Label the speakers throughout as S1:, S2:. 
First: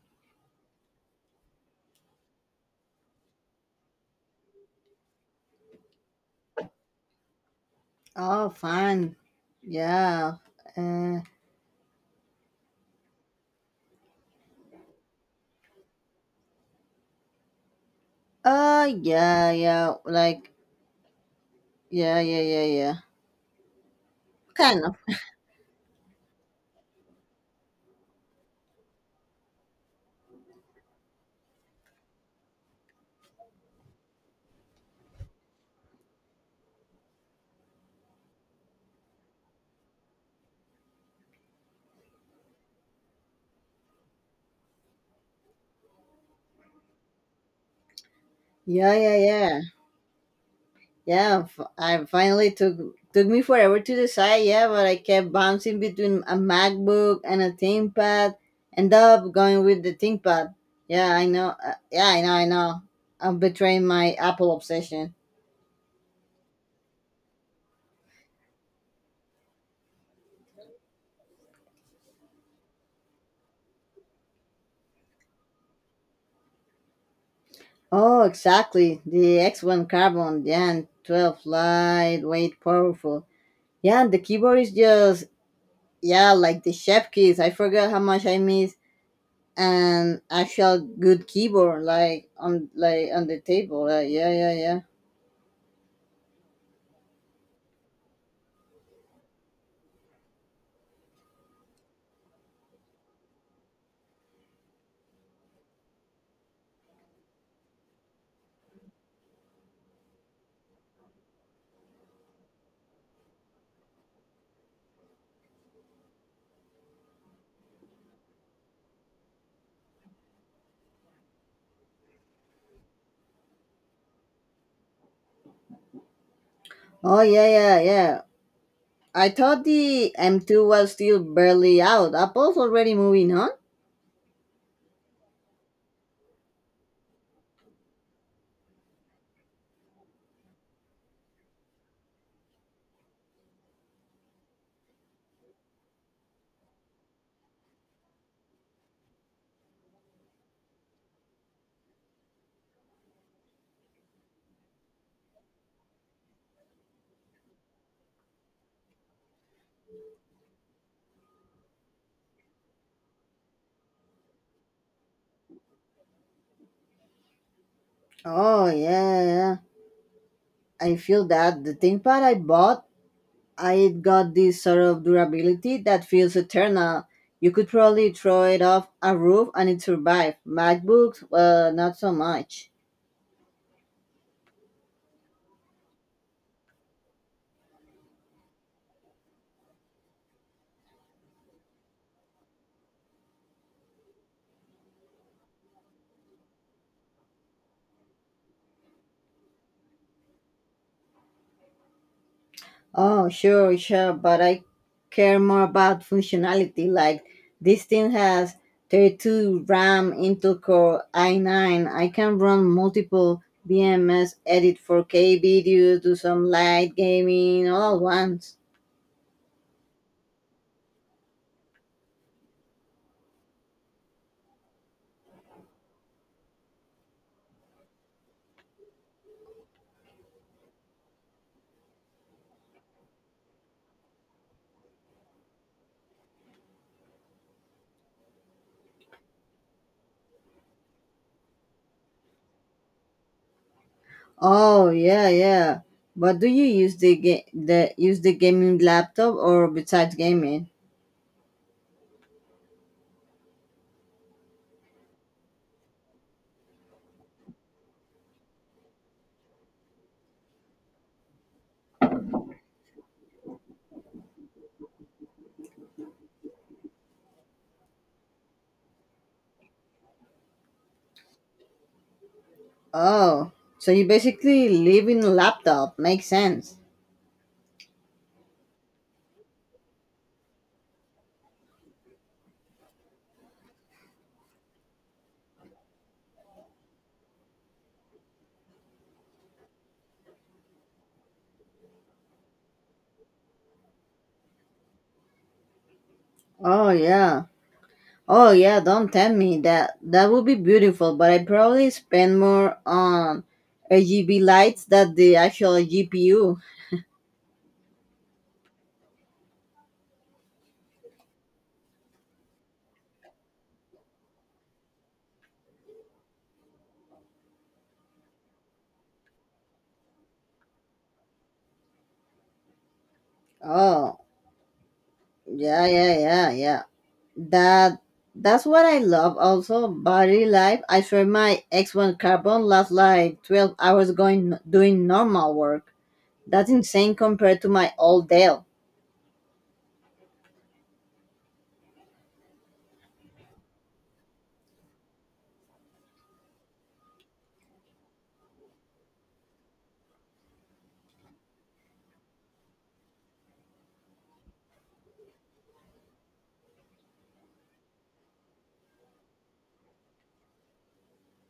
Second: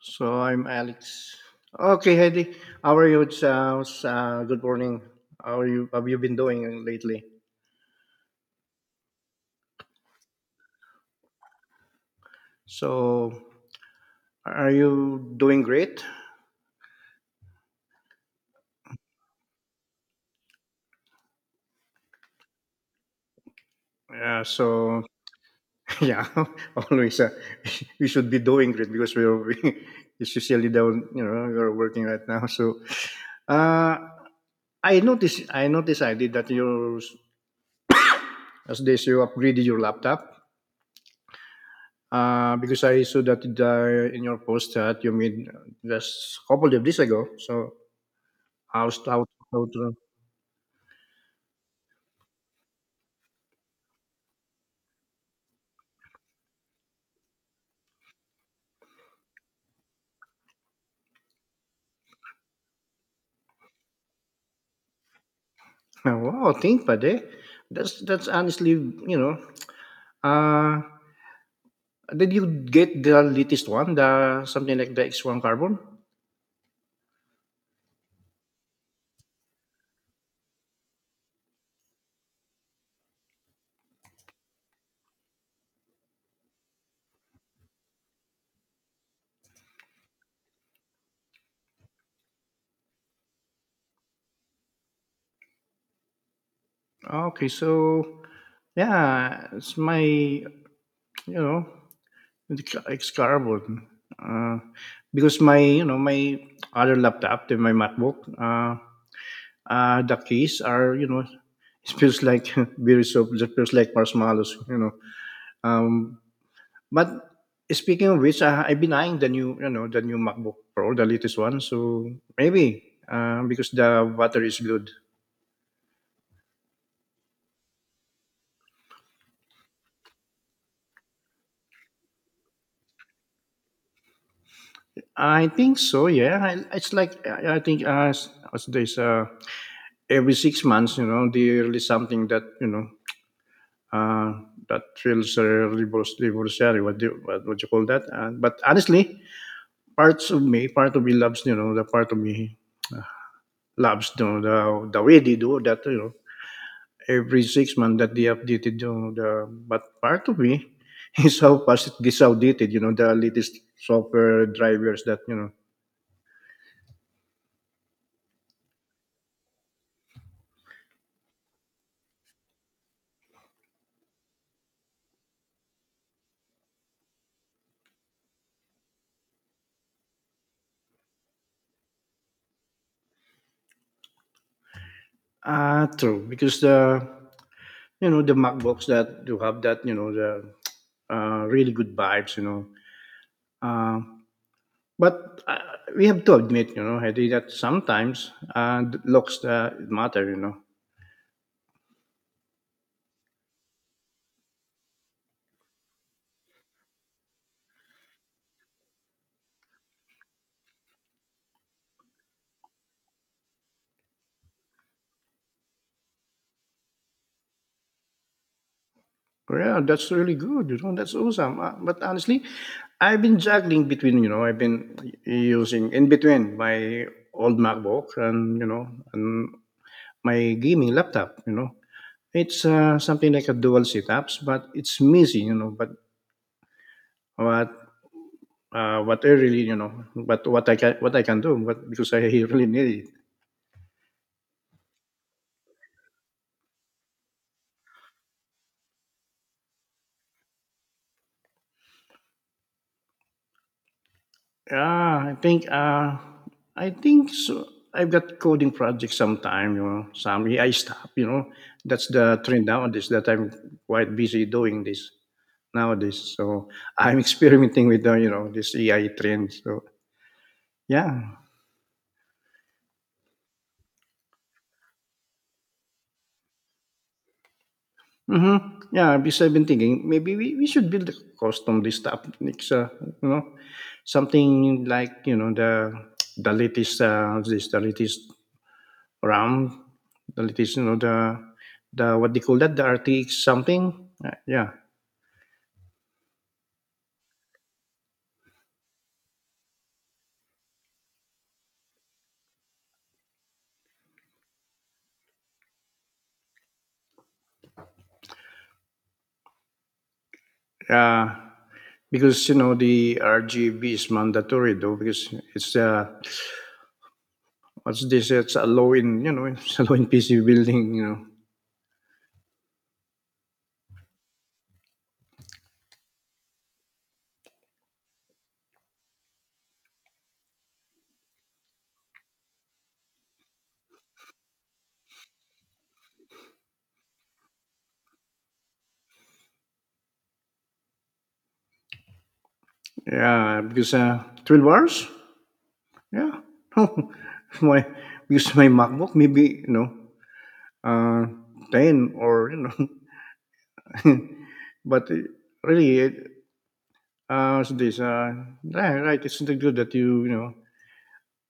S1: So I'm Alex. Okay, Heidi. How are you? It's good morning. How are you? Have you been doing lately?
S2: Oh, fun. Yeah. Uh,
S1: So are you doing great?
S2: oh, yeah, yeah. Like, yeah, yeah, yeah, yeah.
S1: Yeah.
S2: Kind of.
S1: So yeah, always. We should be doing great because we're we, it's usually down. You know, we're working right now. So uh, I noticed. I noticed. I did that. You as this you upgraded your laptop. Because I saw that in your post that you made just a couple of days ago. So
S2: Yeah,
S1: how's
S2: yeah, yeah.
S1: how to
S2: Yeah, f- I finally took me forever to decide, yeah, but I kept bouncing between a MacBook and a ThinkPad, end up going with the ThinkPad. Yeah, I know. Yeah, I know. I'm betraying my Apple obsession.
S1: wow, ThinkPad, eh? That's honestly, you know. Uh did you get the latest one, the something like the X1 Carbon?
S2: Oh, exactly. The X1 Carbon, yeah, and 12 lightweight, powerful. Yeah, and the keyboard is just yeah, like the chef keys. I forgot how much I miss an actual good keyboard, like on the table. Like, yeah, yeah, yeah.
S1: Okay, so yeah, it's my know the X Carbon. Uh, because my my other laptop, my MacBook. The keys are, it feels like berry soup. It feels like marshmallows, um, but speaking of which, I've been eyeing the new, MacBook Pro, the latest one, so maybe because the water is good.
S2: Oh yeah, yeah, yeah. I thought the M2 was still barely out. Apple's already moving on.
S1: I think so, yeah, it's like I think, as there's, every 6 months, you know, they release something that, uh, that feels, revolutionary. What do you, what would you call that, but honestly, part of me loves, the part of me loves, the way they do that, every 6 months that they updated, but part of me is how fast it gets outdated, the latest software drivers that,
S2: Oh yeah, yeah. I feel that the ThinkPad I bought, I got this sort of durability that feels eternal. You could probably throw it off a roof and it survived. MacBooks, well, not so much.
S1: ah, true, because the MacBooks that do have that, the really good vibes, uh, but we have to admit, Heidi, that sometimes looks matter, you know.
S2: Oh, sure, sure, but I care more about functionality. Like this thing has 32 RAM Intel Core i9. I can run multiple BMS, edit 4K videos, do some light gaming all at once.
S1: Yeah, that's really good. You know, that's awesome. But honestly, I've been juggling between. I've been using in between my old MacBook and, and my gaming laptop. It's something like a dual setups, but it's messy. But what, what I really, but what I can do, but because I really need it.
S2: Oh, yeah, yeah. But do you use the ga- the use the gaming laptop or besides gaming?
S1: Yeah, I think so. I've got coding projects sometime. Some I stop. That's the trend nowadays that I'm quite busy doing this nowadays. So I'm experimenting with this AI trend. So yeah,
S2: Oh, so you basically live in a laptop. Makes sense.
S1: mm-hmm. Yeah. Because I've been thinking maybe we should build a custom this stuff next, you know, something like the latest, this the latest around the latest, the what they call that, the RTX something. Yeah,
S2: Oh, yeah. Oh yeah, don't tell me that. That would be beautiful, but I probably spend more on RGB lights than the actual GPU.
S1: uh, because the RGB is mandatory, though, because it's, what's this? It's a low in, it's a low in PC building, you know.
S2: Oh yeah, yeah, yeah, yeah. That that's what I love. Also, battery life. I swear, my X1 Carbon lasts like 12 hours going doing normal work. That's insane compared to my old Dell.
S1: Yeah, because 12 hours. Yeah, my, because my MacBook maybe, uh, 10 or, you know, but really. So this, right, right, it's not good that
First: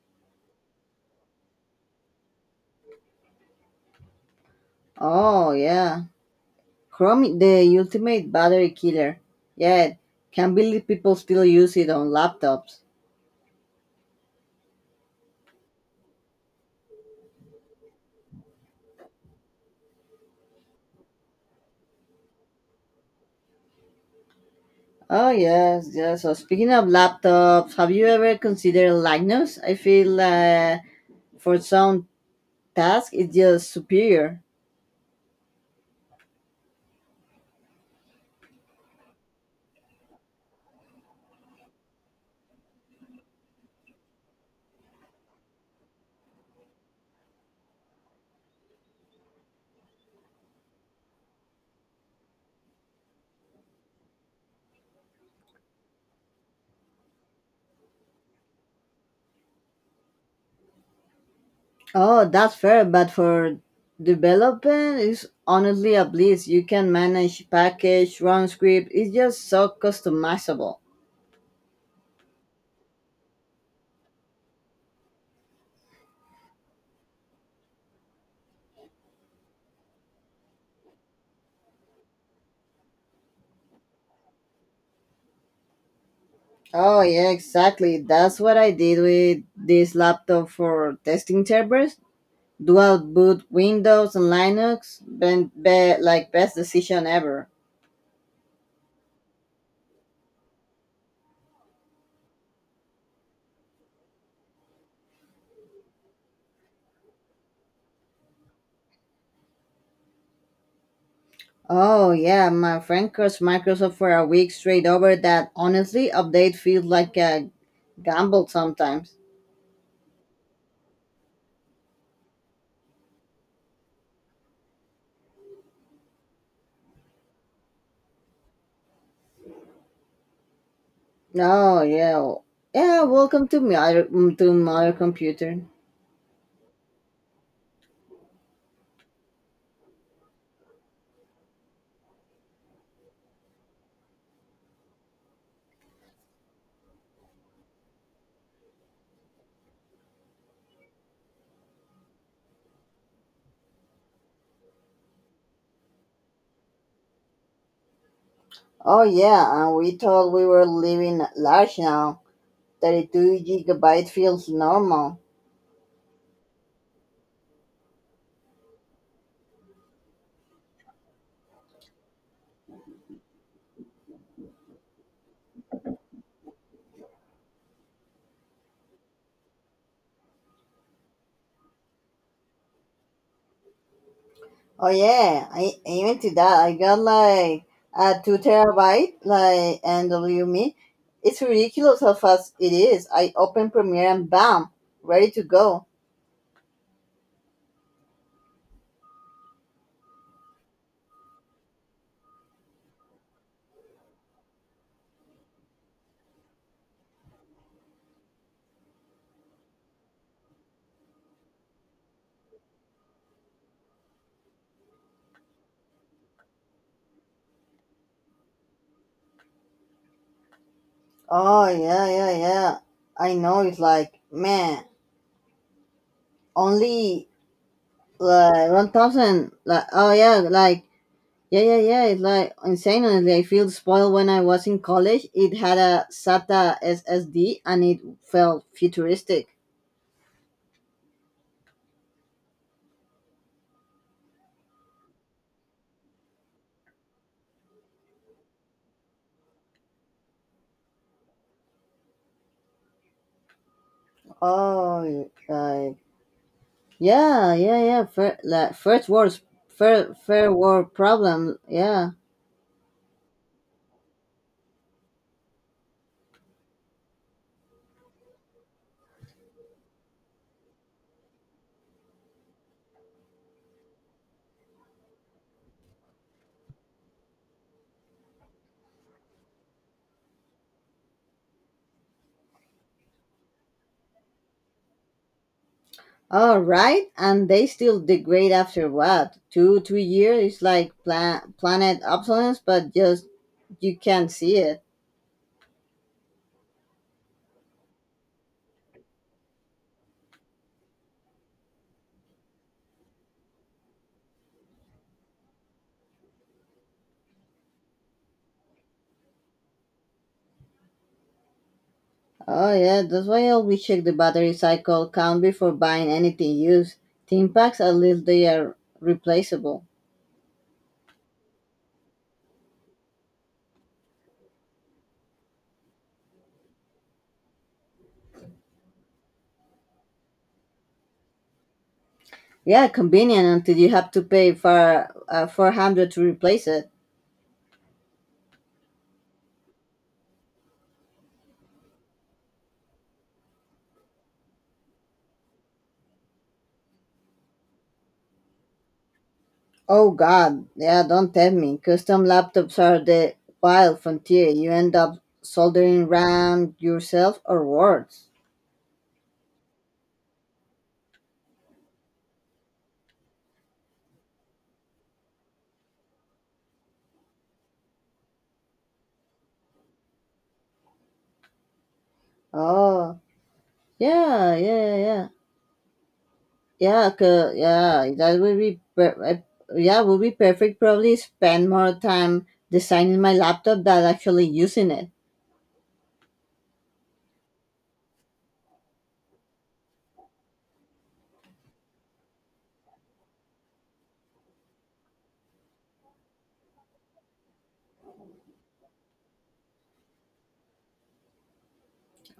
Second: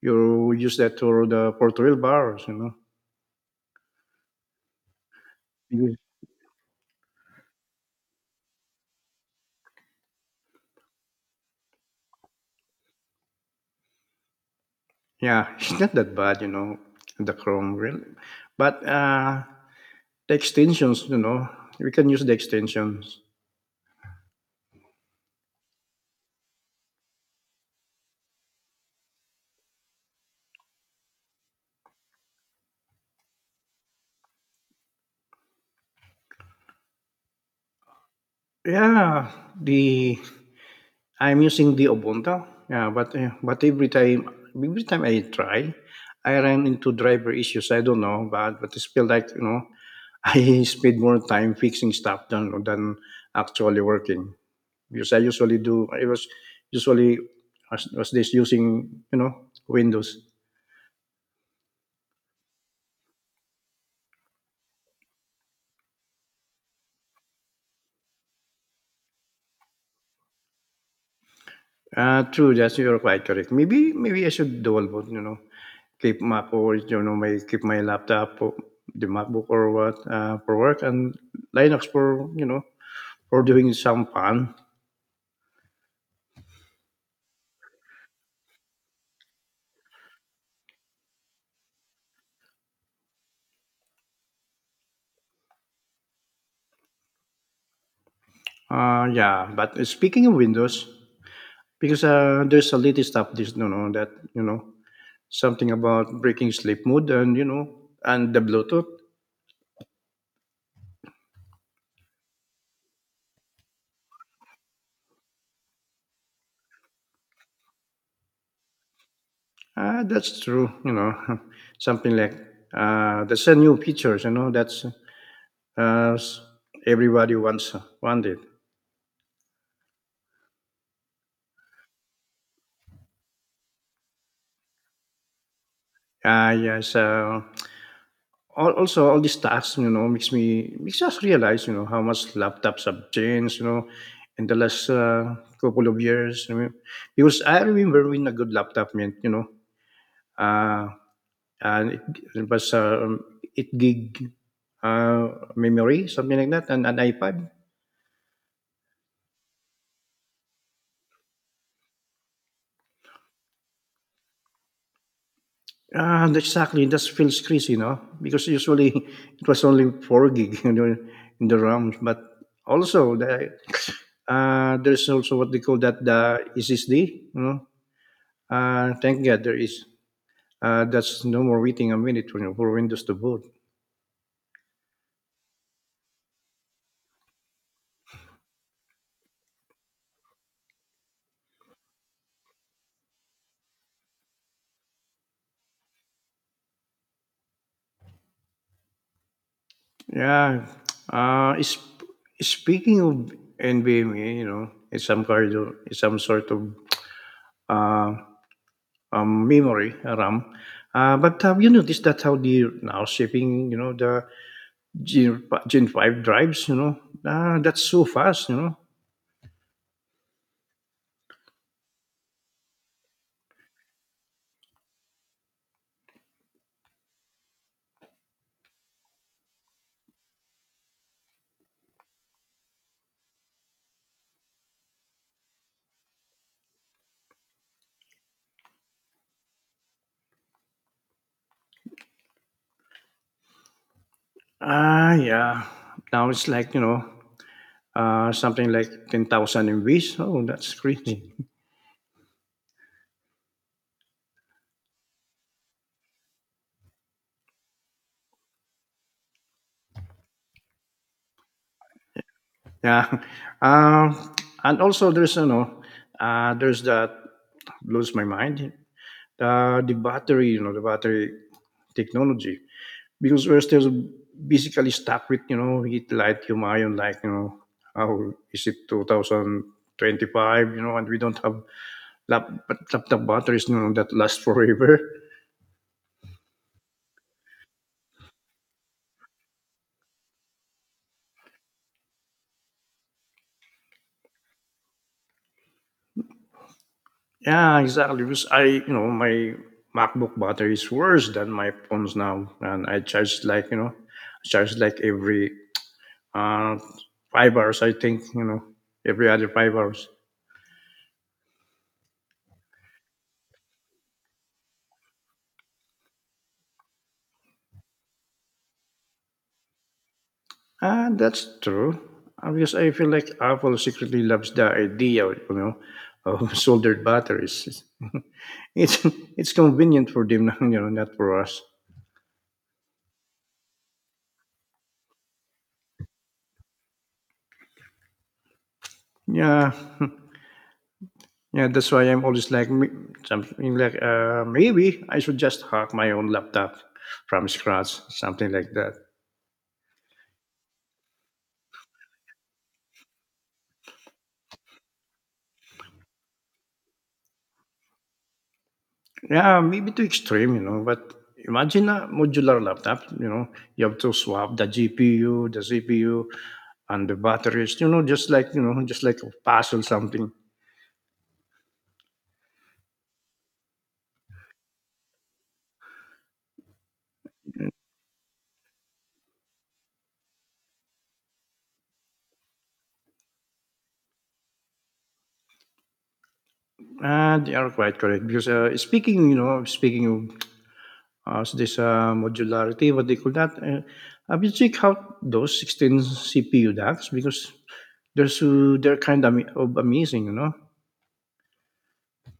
S1: you use that for the for to wheelbarrows, you know?
S2: Oh
S1: You
S2: yeah, Chrome, the ultimate battery killer. Yeah, can't believe people still use it on laptops.
S1: Yeah, it's not that bad, the Chrome really. But, the extensions, we can use the extensions.
S2: Oh yes, yes. So speaking of laptops, have you ever considered Linux? I feel for some tasks it's just superior.
S1: Yeah, the I'm using the Ubuntu. Yeah, but every time I try, I ran into driver issues. I don't know, but it's feel like, I spend more time fixing stuff than actually working. Because I usually do. I was usually was this using, Windows.
S2: Oh, that's fair, but for development it's honestly a bliss. You can manage package, run script. It's just so customizable.
S1: True, that's you're quite correct. Maybe I should double about, keep Mac, or, my laptop, or the MacBook, or what, for work, and Linux for, for doing some fun.
S2: Oh yeah, exactly. That's what I did with this laptop for testing servers. Dual boot Windows and Linux, like best decision ever.
S1: Yeah, but speaking of Windows, because, there's a latest update, that, something about breaking sleep mode, and, and the Bluetooth.
S2: Oh yeah, my friend cursed Microsoft for a week straight over that. Honestly, update feels like a gamble sometimes.
S1: Ah, that's true. Something like, that's a new features. That's, uh, s- everybody wants wanted.
S2: Oh yeah. Yeah, welcome to to my other computer.
S1: Ah, yes. So, also, all these tasks, makes us realize, how much laptops have changed, in the last, couple of years. I mean, because I remember when a good laptop meant, uh, and it was, 8 gig, uh, memory, something like that, and an iPad.
S2: Oh yeah, and we thought we were living large now. 32 gigabyte feels normal.
S1: Ah, and exactly. That feels crazy, no? Because usually it was only 4 gig in the RAM. But also, there's also what they call that, the SSD, you know? Thank God there is. That's no more waiting a minute, for Windows to boot.
S2: Oh yeah, I even to that I got like a 2 terabyte like NVMe. It's ridiculous how fast it is. I open Premiere and bam, ready to go.
S1: Yeah. Uh, is, Speaking of NVMe, it's some sort of, uh, memory RAM. But have you noticed that how the now shipping, the Gen 5 drives, you know. Ah, that's so fast.
S2: Oh yeah, yeah, yeah. I know, it's like man, only like 1,000. Like oh yeah, like yeah, yeah, yeah. It's like insane. Honestly, I feel spoiled when I was in college. It had a SATA SSD and it felt futuristic.
S1: Ah, yeah. Now it's like, something like 10,000 MVs. Oh, that's crazy.
S2: Oh, like yeah, yeah, yeah. Fair, like first world, fair world problem. Yeah.
S1: Yeah. Um, and also there's, that blows my mind. The battery, the battery technology. Because we're still basically stuck with, heat, light, ion, like, how is it 2025, and we don't have laptop batteries, that last forever.
S2: All right, and they still degrade after what, 2, 3 years? It's like planet obsolescence, but just you can't see it.
S1: Yeah, exactly. Because my MacBook battery is worse than my phones now, and I charge like every, uh, 5 hours. I think, every other 5 hours.
S2: Oh yeah, that's why I always check the battery cycle count before buying anything used. Tin packs, at least they are replaceable.
S1: And that's true. Because I feel like Apple secretly loves the idea, of soldered batteries. It's it's convenient for them, not for us.
S2: Yeah, convenient until you have to pay for 400 to replace it.
S1: Yeah, Yeah, that's why I'm always like, something like, maybe I should just hack my own laptop from scratch, something like that.
S2: Oh God, yeah, don't tell me. Custom laptops are the wild frontier. You end up soldering RAM yourself or worse.
S1: Yeah, maybe too extreme. But imagine a modular laptop. You have to swap the GPU, the CPU, and the batteries. Just like a puzzle something.
S2: Oh, Yeah, yeah, yeah, yeah. Yeah, 'cause- yeah, that would be per- I- yeah, Would be perfect. Probably spend more time designing my laptop than actually using it.
S1: And you are quite correct because, speaking of, this, modularity, what they call that. Have you checked out those 16 CPU DACs? Because they're kind of, amazing.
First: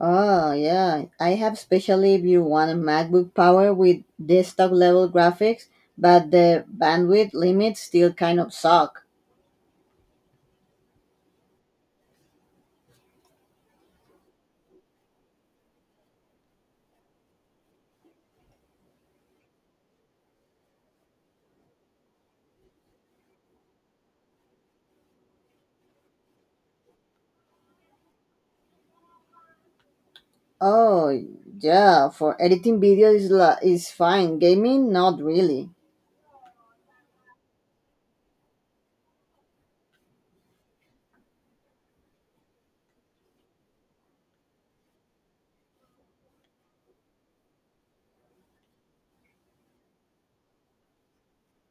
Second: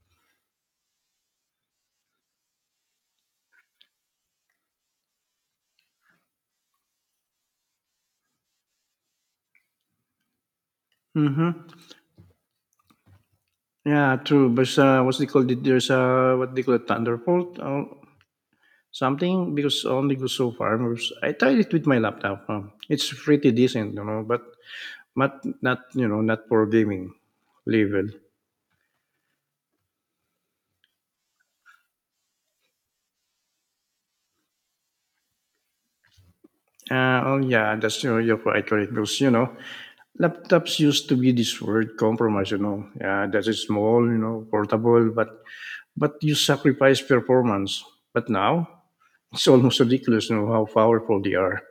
S2: Oh yeah, I have, especially if you want a MacBook Power with desktop level graphics, but the bandwidth limits still kind of suck.
S1: Mm-hmm. Yeah, true. But what's they call it? There's a what they call it, Thunderbolt or something, because I only goes so far. Because I tried it with my laptop. Huh. It's pretty decent, but not, not for gaming level.
S2: Oh yeah, for editing videos is fine. Gaming, not really.
S1: Oh yeah, that's, you're right, right. Because, laptops used to be this word compromise. Yeah, that is small, portable, but you sacrifice performance. But now it's almost ridiculous, how powerful they are.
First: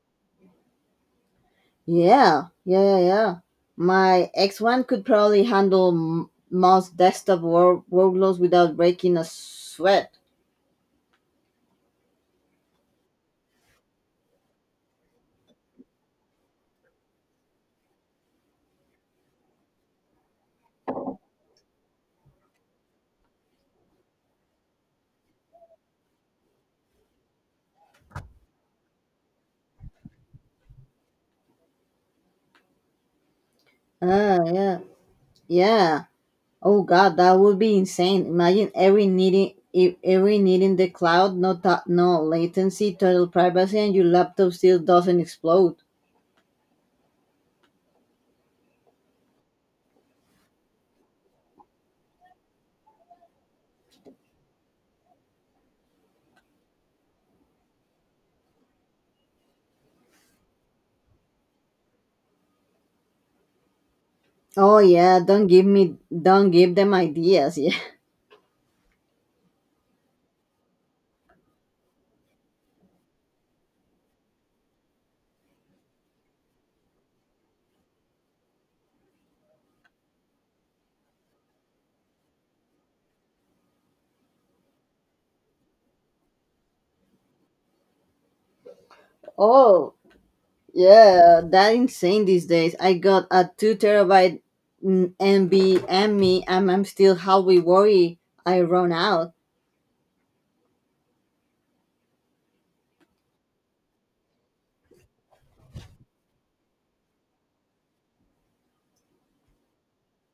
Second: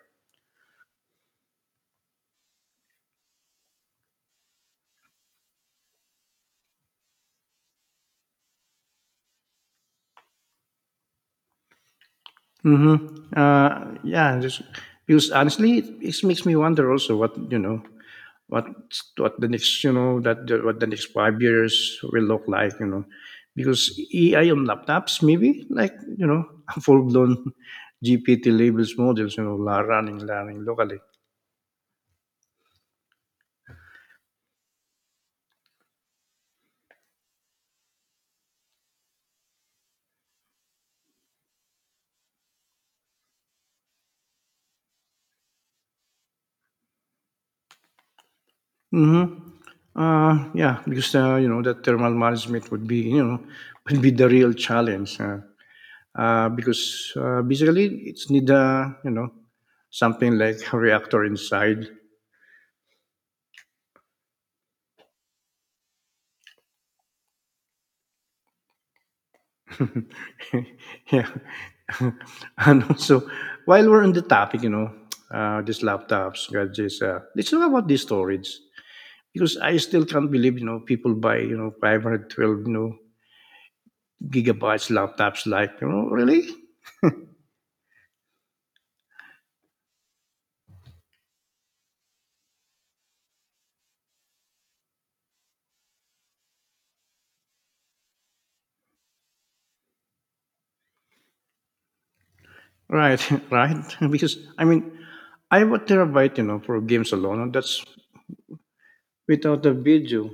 S2: Yeah, yeah, yeah, yeah. My X1 could probably handle most desktop workloads without breaking a sweat.
S1: Mm-hmm. Yeah, just because honestly, it makes me wonder also what, what what the next, what the next 5 years will look like, because AI on laptops maybe, like full blown GPT labels models, running learning locally.
S2: Ah, yeah, yeah. Oh God, that would be insane. Imagine every needing the cloud, no latency, total privacy, and your laptop still doesn't explode.
S1: Mm-hmm. Yeah, because, you know that thermal management would be, would be the real challenge. Because, basically it's need a, something like a reactor inside.
S2: Oh yeah, don't give them ideas. Yeah.
S1: Yeah, and also, while we're on the topic, these laptops, gadgets, let's talk about the storage, because I still can't believe, people buy, 512, gigabytes laptops, like, really.
S2: Oh, yeah, that insane these days. I got a 2 terabyte MB and me, and I'm still halfway worried I run out.
S1: Right. Right. Because I mean, I have a terabyte, for games alone, and that's without a video.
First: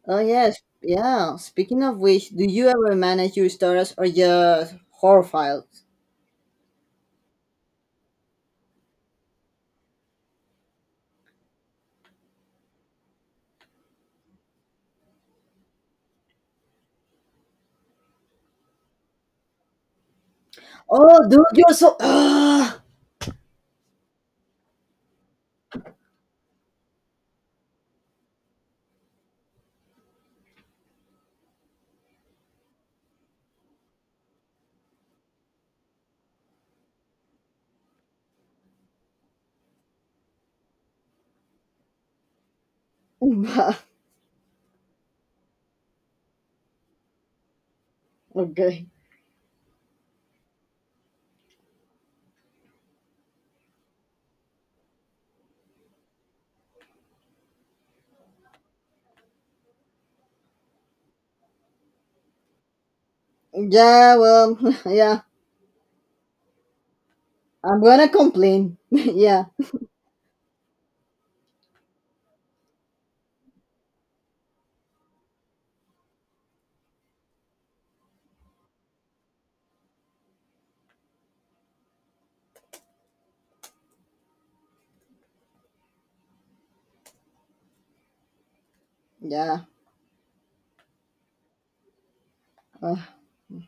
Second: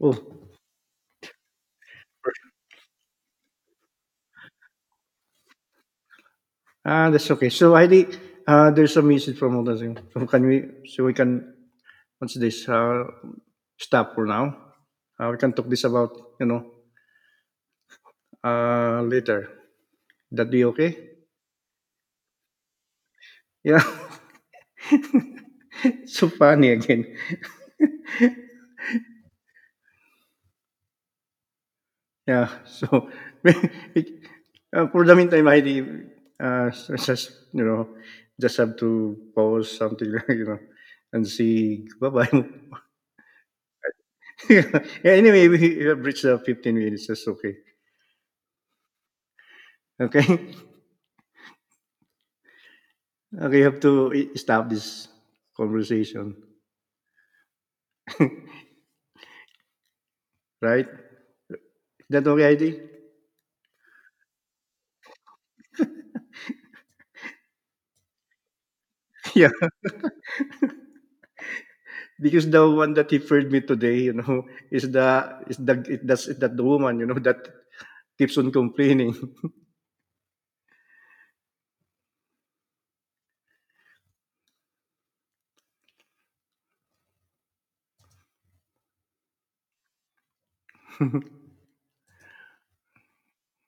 S1: Oh.
S2: Oh yes, yeah. Speaking of which, do you ever manage your storage or just horror files?
S1: Ah, that's okay. So I think, there's a message from Alden. So can we? So we can. What's this? Stop for now. We can talk this about, you know later. That be okay?
S2: Oh, dude, you're so. Ah.
S1: Yeah. So funny again. Yeah. So for the meantime, I think, so just you know just have to pause something and see, bye bye. Yeah, anyway, we have reached the 15 minutes. That's okay.
S2: Okay.
S1: Okay. Okay, you have to stop this conversation, right? That okay, ID?
S2: Yeah, well, yeah. I'm gonna complain. yeah,
S1: Yeah, because the one that he referred me today, is the that's that the woman, that keeps on complaining.
S2: yeah.